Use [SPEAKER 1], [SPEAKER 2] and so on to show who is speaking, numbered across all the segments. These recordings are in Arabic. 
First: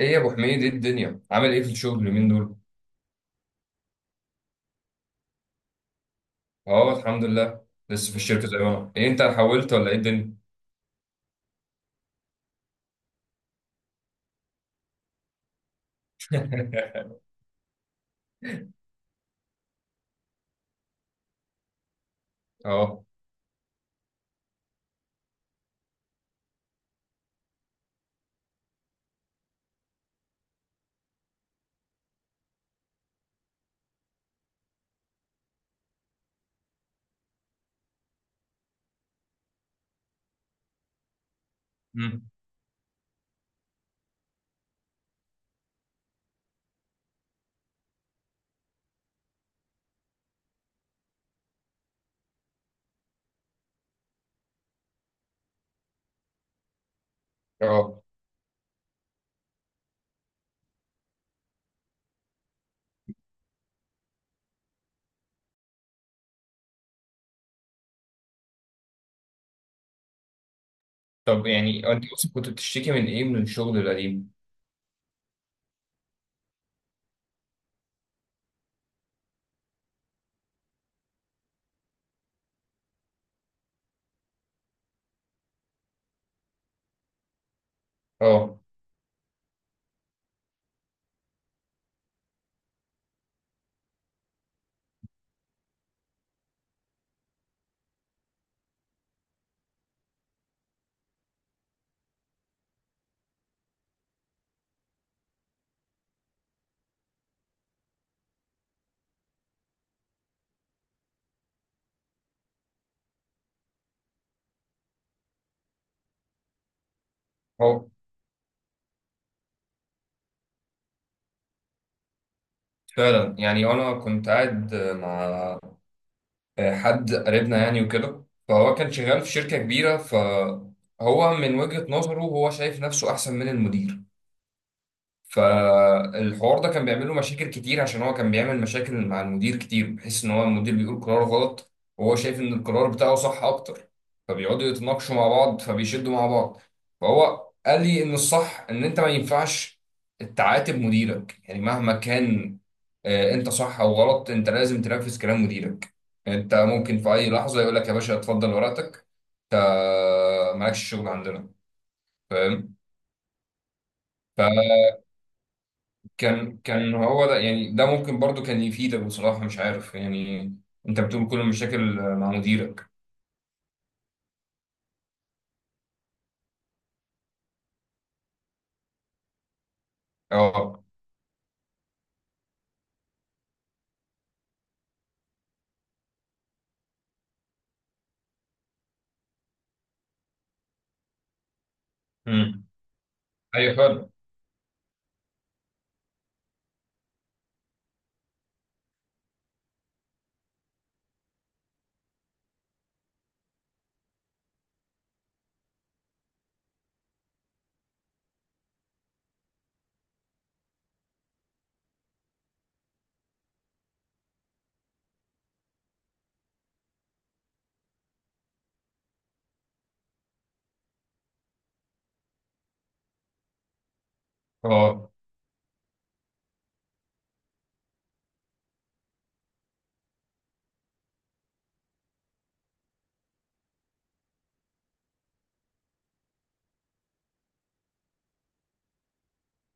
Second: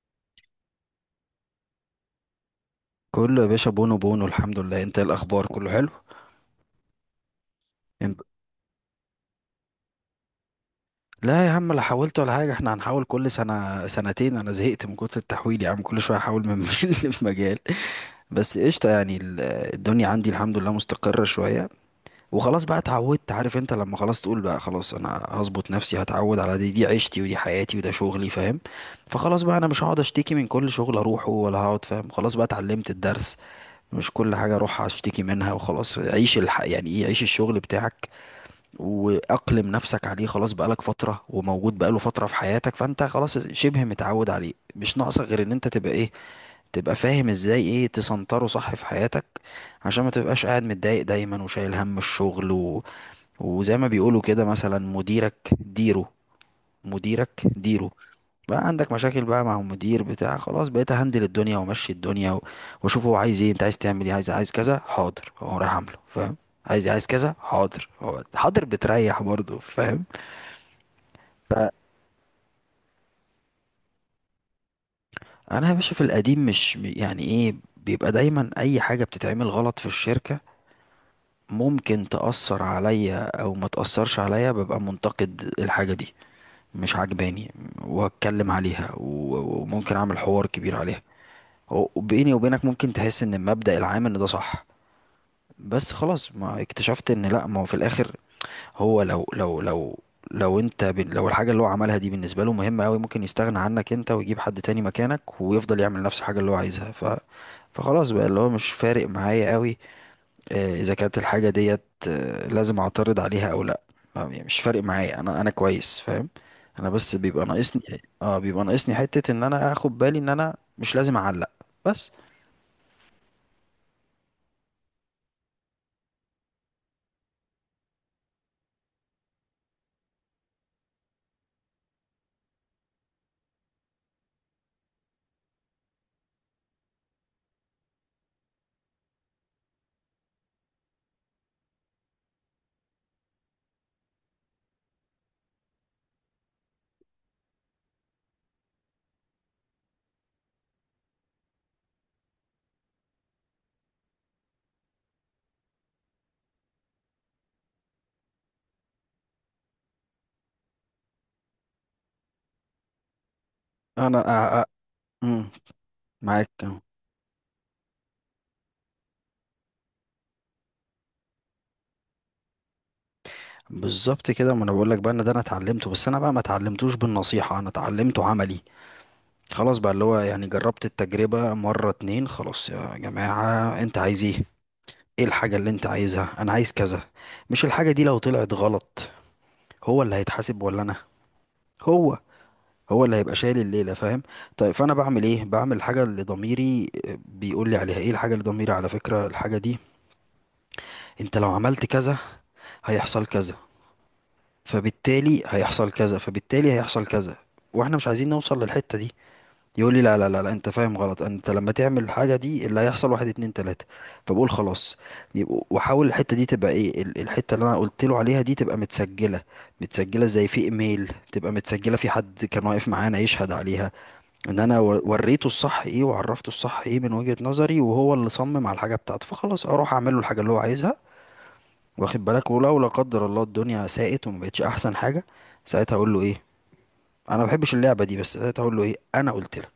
[SPEAKER 1] ايه يا ابو حميد، ايه الدنيا؟ عامل ايه في الشغل اليومين دول؟
[SPEAKER 2] كله يا باشا، بونو بونو الحمد لله. انت ايه الاخبار؟ كله حلو؟
[SPEAKER 1] اه الحمد لله. لسه
[SPEAKER 2] إم-
[SPEAKER 1] في الشركه زي ما انا، ايه انت حولت ولا ايه الدنيا؟
[SPEAKER 2] لا يا عم، لا حاولت ولا حاجه. احنا هنحاول كل سنه سنتين، انا زهقت من كتر التحويل يا عم، كل شويه احاول من مجال لمجال. بس قشطه يعني، الدنيا عندي الحمد لله مستقره شويه. وخلاص بقى
[SPEAKER 1] اه.
[SPEAKER 2] اتعودت. عارف انت لما خلاص تقول بقى خلاص انا هظبط نفسي، هتعود على دي عيشتي ودي حياتي وده شغلي، فاهم. فخلاص بقى انا مش هقعد اشتكي من كل شغل اروحه ولا هقعد، فاهم. خلاص بقى اتعلمت الدرس. مش كل حاجة اروح اشتكي منها. وخلاص يعني ايه، عيش الشغل بتاعك واقلم نفسك عليه. خلاص بقالك فترة، وموجود بقاله
[SPEAKER 1] مم.
[SPEAKER 2] فترة في حياتك، فانت خلاص شبه متعود عليه. مش ناقصك غير ان انت تبقى ايه، تبقى فاهم ازاي ايه تسنتره صح في حياتك. عشان ما تبقاش قاعد متضايق دايما وشايل هم الشغل. وزي ما بيقولوا كده، مثلا مديرك ديره، مديرك ديره.
[SPEAKER 1] اه.
[SPEAKER 2] بقى عندك مشاكل بقى مع المدير بتاع، خلاص بقيت هندل الدنيا وامشي الدنيا واشوف هو عايز ايه. انت عايز تعمل ايه؟ عايز عايز كذا، حاضر، هو رايح عامله، فاهم. عايز عايز كذا، حاضر، هو حاضر بتريح برضه، فاهم.
[SPEAKER 1] طب يعني انت اصلا كنت بتشتكي من ايه من الشغل القديم؟
[SPEAKER 2] فانا يا باشا، في القديم، مش يعني ايه، بيبقى دايما اي حاجه بتتعمل غلط في الشركه، ممكن تأثر عليا او ما تأثرش عليا، ببقى منتقد الحاجه دي، مش عجباني، وهتكلم
[SPEAKER 1] اه.
[SPEAKER 2] عليها وممكن اعمل حوار كبير عليها. وبيني وبينك ممكن تحس ان المبدأ العام ان ده صح. بس خلاص ما اكتشفت ان لا، ما هو في الاخر، هو لو الحاجة اللي هو عملها دي بالنسبة له مهمة قوي، ممكن يستغنى عنك انت ويجيب حد تاني مكانك، ويفضل يعمل نفس الحاجة اللي هو عايزها. فخلاص بقى، اللي هو مش فارق معايا قوي. آه، اذا كانت الحاجه ديت، لازم اعترض عليها او لا. آه، يعني مش فارق معايا. انا كويس فاهم. انا بس بيبقى ناقصني،
[SPEAKER 1] اه
[SPEAKER 2] اه، بيبقى ناقصني حته ان انا اخد بالي ان انا مش لازم اعلق. بس.
[SPEAKER 1] فعلا. يعني انا كنت قاعد مع حد قريبنا يعني وكده، فهو كان شغال في شركه كبيره، فهو من وجهه نظره هو شايف نفسه احسن من المدير، فالحوار ده كان بيعمل له مشاكل كتير عشان هو كان بيعمل مشاكل مع المدير كتير، بحيث ان هو المدير بيقول قرار غلط وهو شايف ان القرار بتاعه صح اكتر، فبيقعدوا يتناقشوا مع بعض فبيشدوا مع بعض. فهو قال لي ان الصح ان انت ما ينفعش تعاتب مديرك يعني مهما كان. انت صح او غلط، انت لازم تنفذ كلام مديرك. انت ممكن في اي لحظة يقول لك يا باشا اتفضل ورقتك، انت مالكش شغل عندنا.
[SPEAKER 2] انا أ...
[SPEAKER 1] فاهم؟
[SPEAKER 2] أ... مم، معاك،
[SPEAKER 1] كان
[SPEAKER 2] آه.
[SPEAKER 1] كان هو ده، يعني ده ممكن برضو كان يفيدك بصراحة، مش عارف يعني. انت بتقول كل المشاكل مع مديرك.
[SPEAKER 2] بالظبط كده، ما انا بقول لك بقى ان ده انا اتعلمته. بس انا بقى ما اتعلمتوش بالنصيحه، انا اتعلمته عملي. خلاص بقى، اللي هو يعني،
[SPEAKER 1] اه.
[SPEAKER 2] جربت التجربه مره اتنين. خلاص يا جماعه، انت عايز ايه؟ ايه الحاجه اللي انت عايزها؟ انا عايز كذا. مش الحاجه دي لو طلعت غلط، هو اللي هيتحاسب ولا انا؟ هو
[SPEAKER 1] امم.
[SPEAKER 2] هو اللي هيبقى شايل
[SPEAKER 1] ايوه
[SPEAKER 2] الليله،
[SPEAKER 1] فعلا.
[SPEAKER 2] فاهم. طيب فانا بعمل ايه؟ بعمل الحاجه اللي ضميري بيقول لي عليها. ايه الحاجه اللي ضميري؟ على فكره الحاجه دي، انت لو عملت كذا، هيحصل كذا، فبالتالي هيحصل كذا، فبالتالي هيحصل كذا، واحنا مش عايزين نوصل للحته دي. يقول لي لا لا لا لا، انت فاهم غلط. انت لما تعمل الحاجه دي، اللي هيحصل واحد اتنين تلاته. فبقول خلاص، واحاول الحته دي تبقى ايه، الحته اللي انا قلت له عليها دي تبقى متسجله. متسجله زي في ايميل، تبقى متسجله في حد كان واقف معانا يشهد عليها. ان انا
[SPEAKER 1] اه.
[SPEAKER 2] وريته الصح ايه، وعرفته الصح ايه من وجهه نظري، وهو اللي صمم على الحاجه بتاعته، فخلاص اروح اعمل له الحاجه اللي هو عايزها. واخد بالك. ولو لا قدر الله الدنيا ساءت وما بقتش احسن حاجه، ساعتها اقول له ايه؟ انا ما بحبش اللعبه دي، بس ساعتها اقول له ايه؟ انا قلت لك،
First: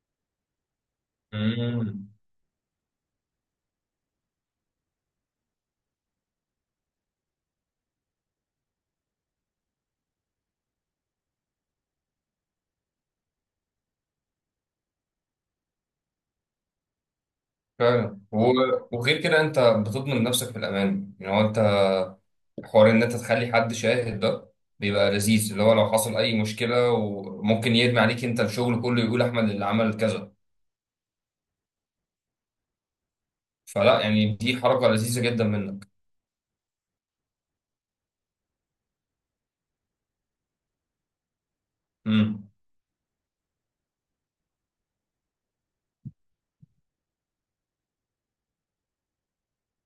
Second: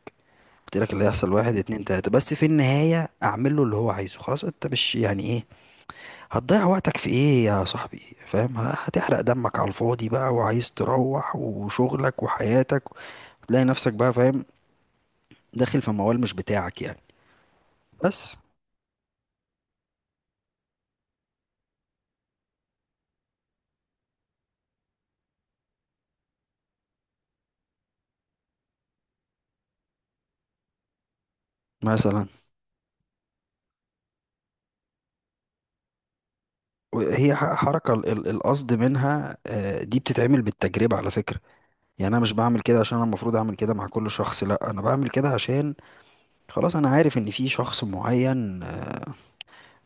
[SPEAKER 2] قلت لك اللي هيحصل واحد اتنين
[SPEAKER 1] امم.
[SPEAKER 2] تلاتة. بس في النهاية اعمل له اللي هو عايزه خلاص، انت مش يعني ايه، هتضيع وقتك في ايه يا صاحبي؟ فاهم، هتحرق دمك على الفاضي بقى، وعايز تروح وشغلك وحياتك، تلاقي نفسك بقى، فاهم، داخل في موال مش بتاعك يعني.
[SPEAKER 1] فعلا.
[SPEAKER 2] بس.
[SPEAKER 1] وغير كده انت بتضمن نفسك في الامان، يعني هو انت حوار ان انت تخلي حد شاهد ده بيبقى لذيذ، اللي هو لو حصل اي مشكلة وممكن يرمي عليك انت الشغل كله، يقول احمد اللي عمل كذا،
[SPEAKER 2] مثلا،
[SPEAKER 1] فلا. يعني دي حركة لذيذة جدا منك.
[SPEAKER 2] هي حركة القصد منها، دي بتتعمل بالتجربة على فكرة. يعني انا مش
[SPEAKER 1] امم.
[SPEAKER 2] بعمل كده عشان انا المفروض اعمل كده مع كل شخص، لا انا بعمل كده عشان خلاص انا عارف ان في شخص معين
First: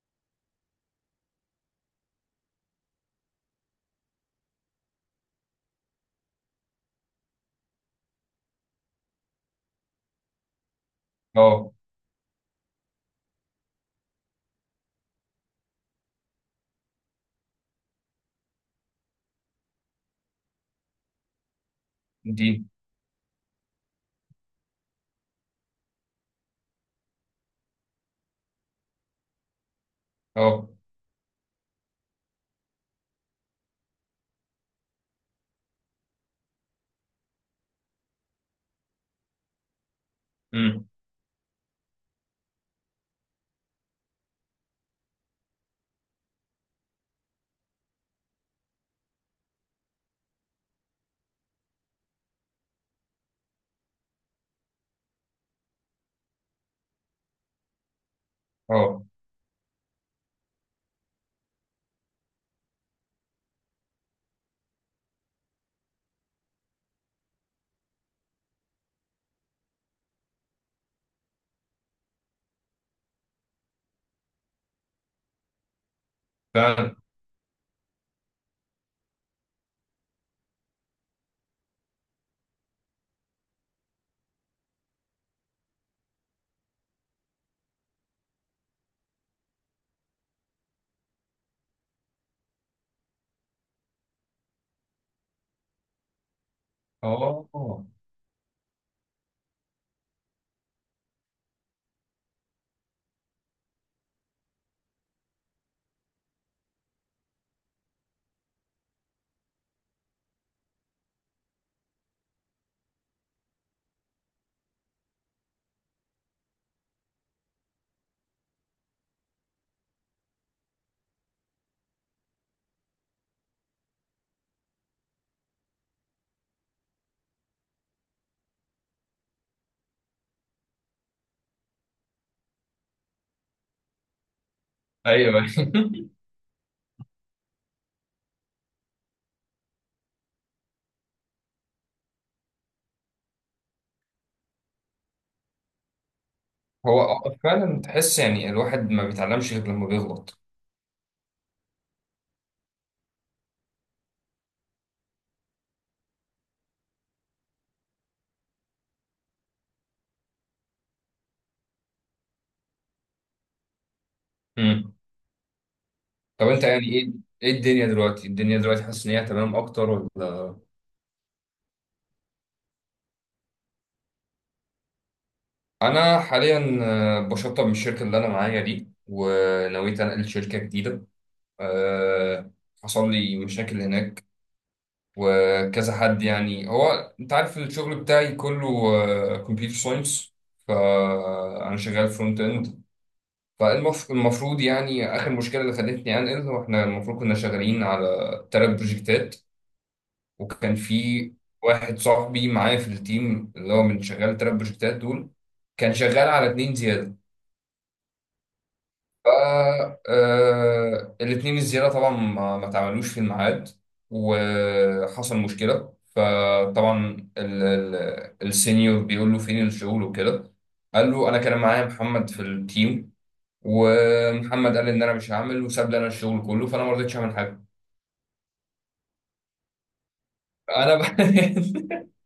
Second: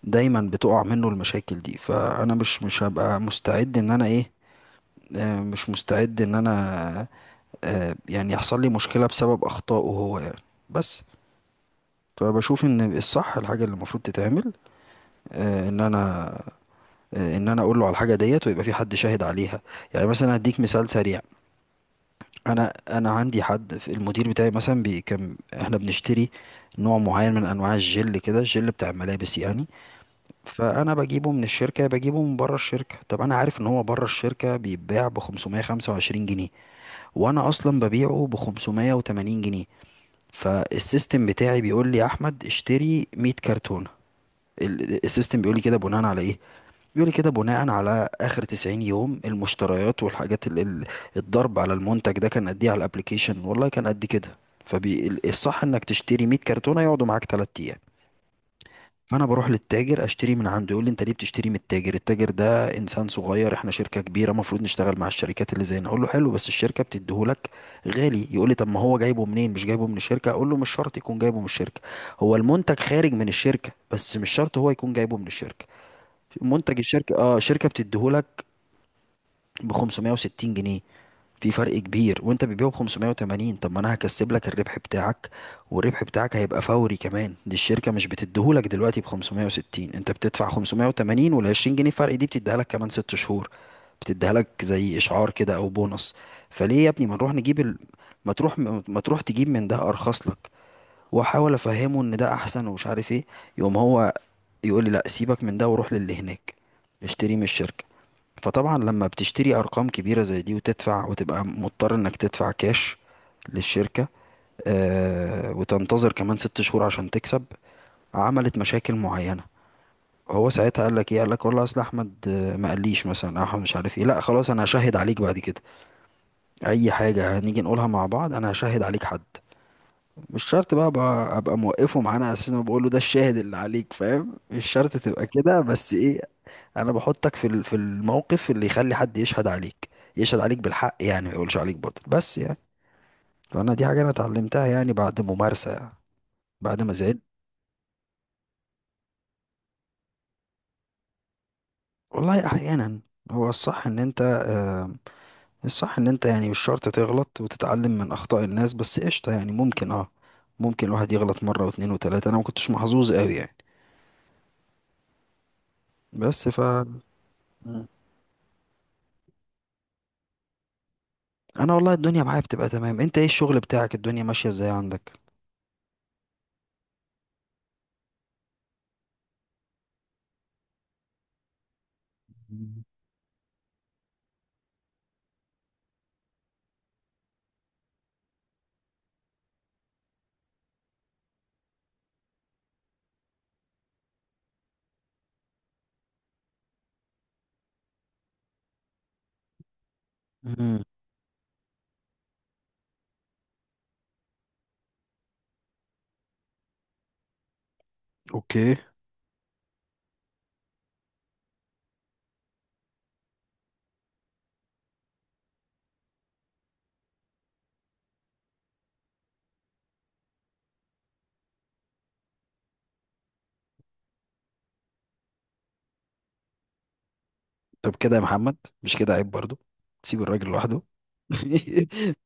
[SPEAKER 2] دايما بتقع منه المشاكل دي، فانا مش هبقى مستعد ان انا ايه، آه، مش مستعد ان انا، يعني يحصل لي مشكلة بسبب اخطائه هو يعني. بس.
[SPEAKER 1] اه.
[SPEAKER 2] فبشوف ان الصح الحاجة اللي المفروض تتعمل، ان انا، ان انا اقول له على الحاجة ديت، ويبقى في حد شاهد عليها. يعني مثلا هديك مثال سريع.
[SPEAKER 1] دي
[SPEAKER 2] انا عندي حد في المدير بتاعي، مثلا بي، كان احنا بنشتري نوع معين من انواع الجل، كده الجل بتاع الملابس يعني.
[SPEAKER 1] اه.
[SPEAKER 2] فانا بجيبه من الشركه، بجيبه من بره الشركه. طب انا عارف ان هو بره الشركه بيتباع ب 525 جنيه، وانا اصلا ببيعه ب 580 جنيه.
[SPEAKER 1] امم.
[SPEAKER 2] فالسيستم بتاعي بيقول لي يا احمد، اشتري 100 كرتونه. السيستم بيقول لي كده بناء على ايه؟ بيقول لي كده بناء على اخر 90 يوم، المشتريات والحاجات، الضرب على المنتج ده كان قد ايه على الابليكيشن، والله كان قد كده. فالصح انك تشتري 100 كرتونه يقعدوا معاك 3 ايام.
[SPEAKER 1] اه
[SPEAKER 2] فانا بروح للتاجر اشتري من عنده. يقول لي انت ليه بتشتري من التاجر، التاجر ده انسان صغير، احنا شركه كبيره المفروض نشتغل مع الشركات اللي زينا. اقول له حلو، بس الشركه بتديهولك غالي. يقول لي طب ما هو جايبه منين، مش جايبه من الشركه؟ اقول له مش شرط يكون جايبه من الشركه. هو المنتج خارج من الشركه، بس مش شرط هو يكون جايبه من الشركه. منتج
[SPEAKER 1] فعلا.
[SPEAKER 2] الشركه، اه، الشركه بتديهولك ب 560 جنيه. في فرق كبير، وانت بتبيعه ب 580. طب ما انا هكسب لك الربح بتاعك. والربح بتاعك هيبقى فوري كمان. دي الشركة مش بتديهولك دلوقتي ب 560، انت بتدفع 580، وال 20 جنيه فرق دي بتديها لك كمان 6 شهور. بتديها لك زي اشعار كده، او بونص. فليه يا ابني ما نروح نجيب
[SPEAKER 1] اه.
[SPEAKER 2] ما تروح ما تروح تجيب من ده ارخص لك. واحاول افهمه ان ده احسن ومش عارف ايه. يقوم هو يقول لي لا، سيبك من ده وروح للي هناك، اشتري من الشركة. فطبعا لما بتشتري ارقام كبيره زي دي وتدفع، وتبقى مضطر انك تدفع كاش للشركه، آه، وتنتظر كمان 6 شهور عشان تكسب، عملت مشاكل معينة. هو ساعتها قال لك ايه؟ قال لك والله اصل احمد ما قاليش مثلا، أو احمد مش عارف ايه، لا خلاص انا هشهد عليك بعد كده. اي حاجة هنيجي نقولها مع بعض انا هشهد عليك. حد مش شرط بقى أبقى موقفه معانا اساس ما بقول له ده الشاهد اللي عليك، فاهم. مش شرط تبقى
[SPEAKER 1] ايوه.
[SPEAKER 2] كده، بس ايه، انا بحطك في في الموقف اللي يخلي حد يشهد عليك. يشهد عليك بالحق، يعني ما يقولش عليك باطل، بس يعني. فانا دي حاجه انا اتعلمتها يعني، بعد ممارسه، بعد ما
[SPEAKER 1] هو
[SPEAKER 2] زعلت.
[SPEAKER 1] فعلا تحس يعني الواحد ما بيتعلمش غير لما بيغلط.
[SPEAKER 2] والله احيانا. هو الصح ان انت يعني مش شرط تغلط وتتعلم من اخطاء الناس. بس قشطه يعني ممكن، ممكن الواحد يغلط مره واتنين وتلاته، انا ما كنتش محظوظ قوي يعني.
[SPEAKER 1] امم.
[SPEAKER 2] بس
[SPEAKER 1] طب
[SPEAKER 2] ف
[SPEAKER 1] انت يعني ايه، ايه الدنيا
[SPEAKER 2] مم.
[SPEAKER 1] دلوقتي؟ الدنيا دلوقتي حاسس ان هي تمام اكتر ولا؟
[SPEAKER 2] انا والله الدنيا معايا بتبقى تمام. انت ايه الشغل بتاعك؟ الدنيا ماشيه ازاي عندك؟
[SPEAKER 1] انا حاليا بشطب من الشركه اللي انا معايا دي، ونويت انقل شركه جديده. أه.
[SPEAKER 2] مم.
[SPEAKER 1] حصل لي مشاكل هناك وكذا. حد يعني، هو انت عارف الشغل بتاعي كله كمبيوتر ساينس، فانا شغال فرونت اند. فالمفروض يعني آخر مشكلة اللي خلتني أنقل، وإحنا المفروض كنا شغالين على تلات بروجكتات. وكان
[SPEAKER 2] مم.
[SPEAKER 1] في واحد صاحبي معايا في التيم، اللي هو من شغال التلات بروجكتات دول، كان شغال على اتنين زيادة.
[SPEAKER 2] اوكي.
[SPEAKER 1] ف الاتنين الزيادة طبعا ما اتعملوش في الميعاد، وحصل مشكلة. فطبعا السينيور بيقول له فين الشغل وكده، قال له أنا كان معايا محمد في التيم، ومحمد قال ان انا مش هعمل وساب لي انا الشغل كله، فانا ما رضيتش اعمل حاجه.
[SPEAKER 2] طب كده يا محمد؟ مش كده عيب برضو. تسيب الراجل لوحده.
[SPEAKER 1] انا بقى.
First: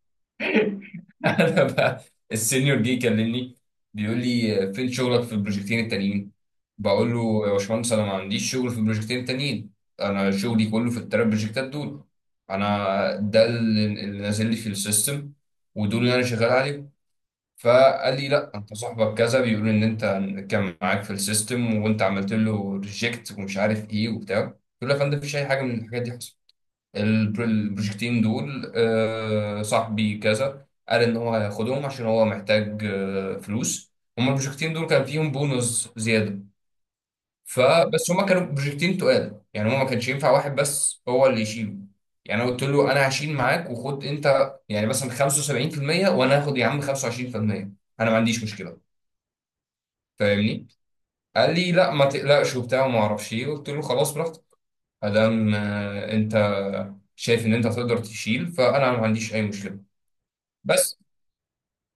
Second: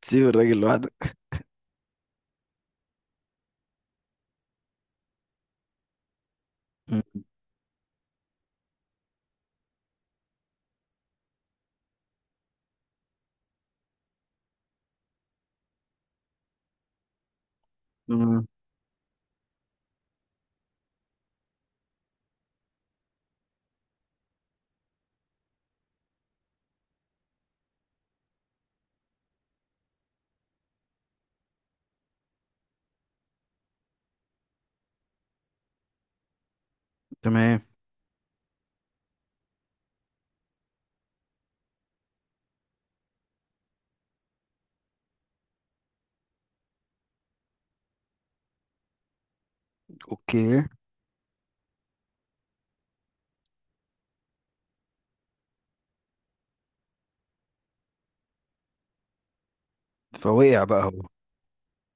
[SPEAKER 2] تسيب الراجل لوحده.
[SPEAKER 1] انا بقى، السينيور جه يكلمني، بيقول لي فين شغلك في البروجكتين التانيين؟ بقول
[SPEAKER 2] مم.
[SPEAKER 1] له يا باشمهندس انا ما عنديش شغل في البروجكتين التانيين، انا شغلي كله في التلات بروجكتات دول. انا ده اللي نازل لي في السيستم، ودول اللي انا شغال عليهم. فقال لي
[SPEAKER 2] مم.
[SPEAKER 1] لا، انت صاحبك كذا بيقول ان انت كان معاك في السيستم وانت عملت له ريجكت ومش عارف ايه وبتاع. قلت له يا فندم مفيش اي حاجه من الحاجات دي حصلت. البروجكتين دول صاحبي كذا قال ان هو هياخدهم عشان هو محتاج فلوس. هما البروجكتين دول كان فيهم بونص زياده.
[SPEAKER 2] تمام.
[SPEAKER 1] فبس هما كانوا بروجكتين تقال، يعني هو ما كانش ينفع واحد بس هو اللي يشيله. يعني انا قلت له انا هشيل معاك، وخد انت يعني مثلا 75%، وانا هاخد يا عم 25%، انا ما عنديش مشكله.
[SPEAKER 2] اوكي.
[SPEAKER 1] فاهمني؟ قال لي لا ما تقلقش وبتاع وما اعرفش ايه. قلت له خلاص براحتك، ادام انت شايف ان انت تقدر تشيل، فانا ما عنديش اي مشكله.
[SPEAKER 2] فوقع بقى
[SPEAKER 1] بس
[SPEAKER 2] هو.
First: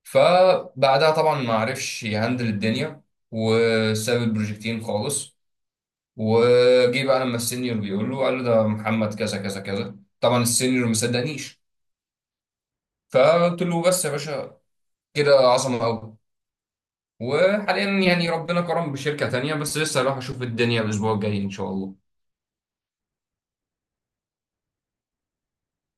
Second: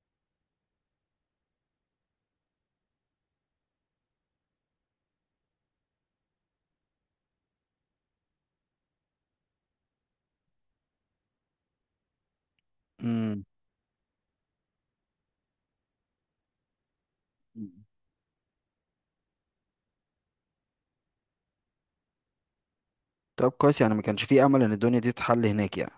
[SPEAKER 1] فبعدها طبعا ما عرفش يهندل الدنيا، وساب البروجكتين خالص. وجي بقى لما السينيور بيقول له، قال له ده محمد كذا كذا كذا. طبعا السينيور ما صدقنيش.
[SPEAKER 2] مم.
[SPEAKER 1] فقلت له بس يا باشا، كده عظمه قوي. وحاليا يعني ربنا كرم بشركه تانية، بس لسه هروح اشوف الدنيا الاسبوع الجاي ان شاء الله.
[SPEAKER 2] طب كويس يعني، ما كانش فيه امل ان الدنيا دي تتحل هناك يعني؟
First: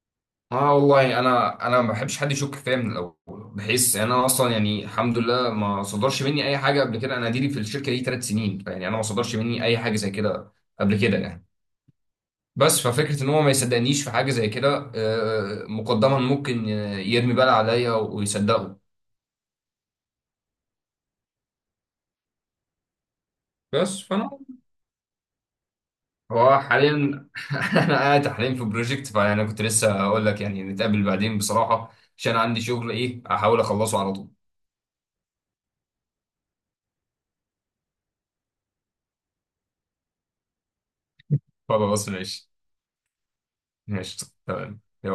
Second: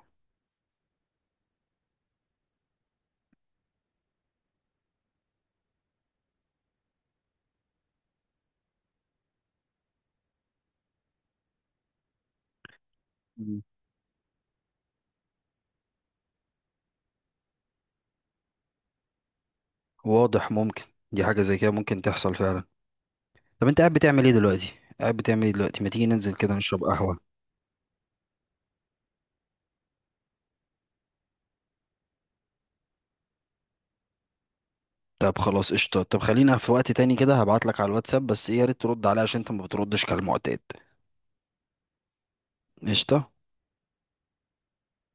[SPEAKER 1] اه والله انا ما بحبش حد يشك فيا من الاول، بحيث انا اصلا يعني الحمد لله ما صدرش مني اي حاجه قبل كده، انا ديري في الشركه دي 3 سنين يعني، انا ما صدرش مني اي حاجه زي كده قبل كده يعني. بس ففكرة ان هو ما
[SPEAKER 2] مم.
[SPEAKER 1] يصدقنيش في حاجة زي كده مقدما ممكن يرمي بلا عليا ويصدقه.
[SPEAKER 2] واضح، ممكن. دي حاجة زي كده ممكن تحصل فعلا. طب انت قاعد
[SPEAKER 1] بس
[SPEAKER 2] بتعمل
[SPEAKER 1] فانا،
[SPEAKER 2] ايه دلوقتي؟ قاعد بتعمل ايه دلوقتي؟ ما تيجي ننزل كده
[SPEAKER 1] هو
[SPEAKER 2] نشرب
[SPEAKER 1] حاليا
[SPEAKER 2] قهوة.
[SPEAKER 1] انا قاعد حاليا في بروجكت، فانا كنت لسه اقول لك يعني نتقابل بعدين بصراحة عشان عندي شغل، ايه احاول اخلصه على طول.
[SPEAKER 2] طب خلاص، قشطة. طب خلينا في وقت تاني كده، هبعت لك على الواتساب. بس ايه، يا ريت ترد عليا عشان انت ما بتردش كالمعتاد.
[SPEAKER 1] خلاص ماشي.
[SPEAKER 2] قشطة.
[SPEAKER 1] ماشي تمام.